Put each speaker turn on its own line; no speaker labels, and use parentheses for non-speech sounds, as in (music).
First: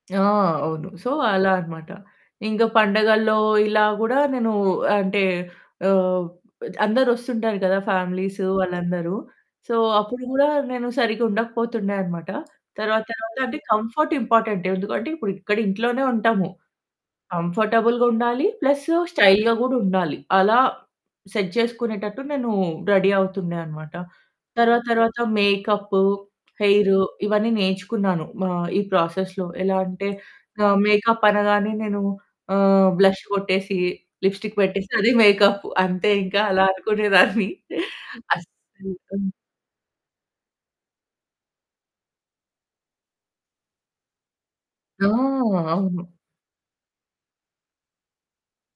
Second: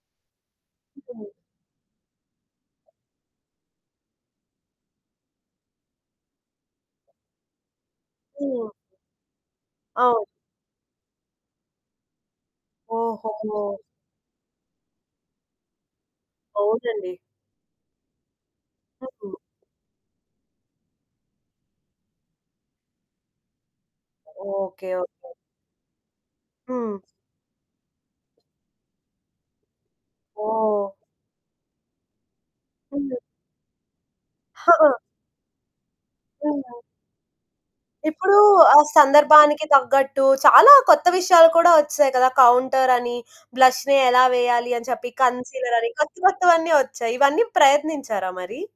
ఆ! అవును. సో,
ఆ!
అలా అనమాట. ఇంకా పండగల్లో ఇలా గూడా నేను అంటే ఆహ్, అందరొస్తుంటారు కదా! ఫ్యామిలీస్
హ్మ్.
వాళ్ళందరూ. సో, అప్పుడు
అవును.
కూడా నేను సరిగ్గా ఉండకపోతుండే అనమాట. తర్వాత
ఓహో!
తర్వాత అంటే కంఫర్ట్ ఇంపార్టెంట్, ఎందుకంటే ఇప్పుడు ఇక్కడ ఇంట్లోనే ఉంటాము.
అవునండి.
కంఫర్టబుల్‌గా ఉండాలి. ప్లస్
అవును.
స్టైల్‌గా గూడా ఉండాలి. అలా సెట్ జేసుకునేటట్టు నేను రెడీ అవుతుండే అనమాట. తర్వాత
ఓకే.
తర్వాత
ఓకే.
మేకప్పు, హెయిర్
హ్మ్.
ఇవన్నీ నేర్చుకున్నాను ఆహ్, ఈ ప్రాసెస్‌లో ఎలా అంటే ఆహ్,
ఓహ్!
మేకప్ అనగానే నేను ఆహ్,
ఉంది.
బ్లష్ కొట్టేసి లిప్‌స్టిక్ పెట్టేస్తే
(chuckles)
అదే మేకప్ అంతే ఇంకా అలా
హ్మ్.
అనుకునేదాన్ని. (giggles)
ఇప్పుడు
అస్
ఆ
వెల్కమ్
సందర్భానికి తగ్గట్టు చాలా కొత్త విషయాలు కూడా వచ్చేసాయి కదా! కౌంటర్ అని, బ్లష్‌ని ఎలా వేయాలి అని
ఆ!
చెప్పి, కన్సీలర్ అని
అవును.
కొత్త కొత్తవన్నీ వచ్చాయి. ఇవన్నీ ప్రయత్నించారా మరి?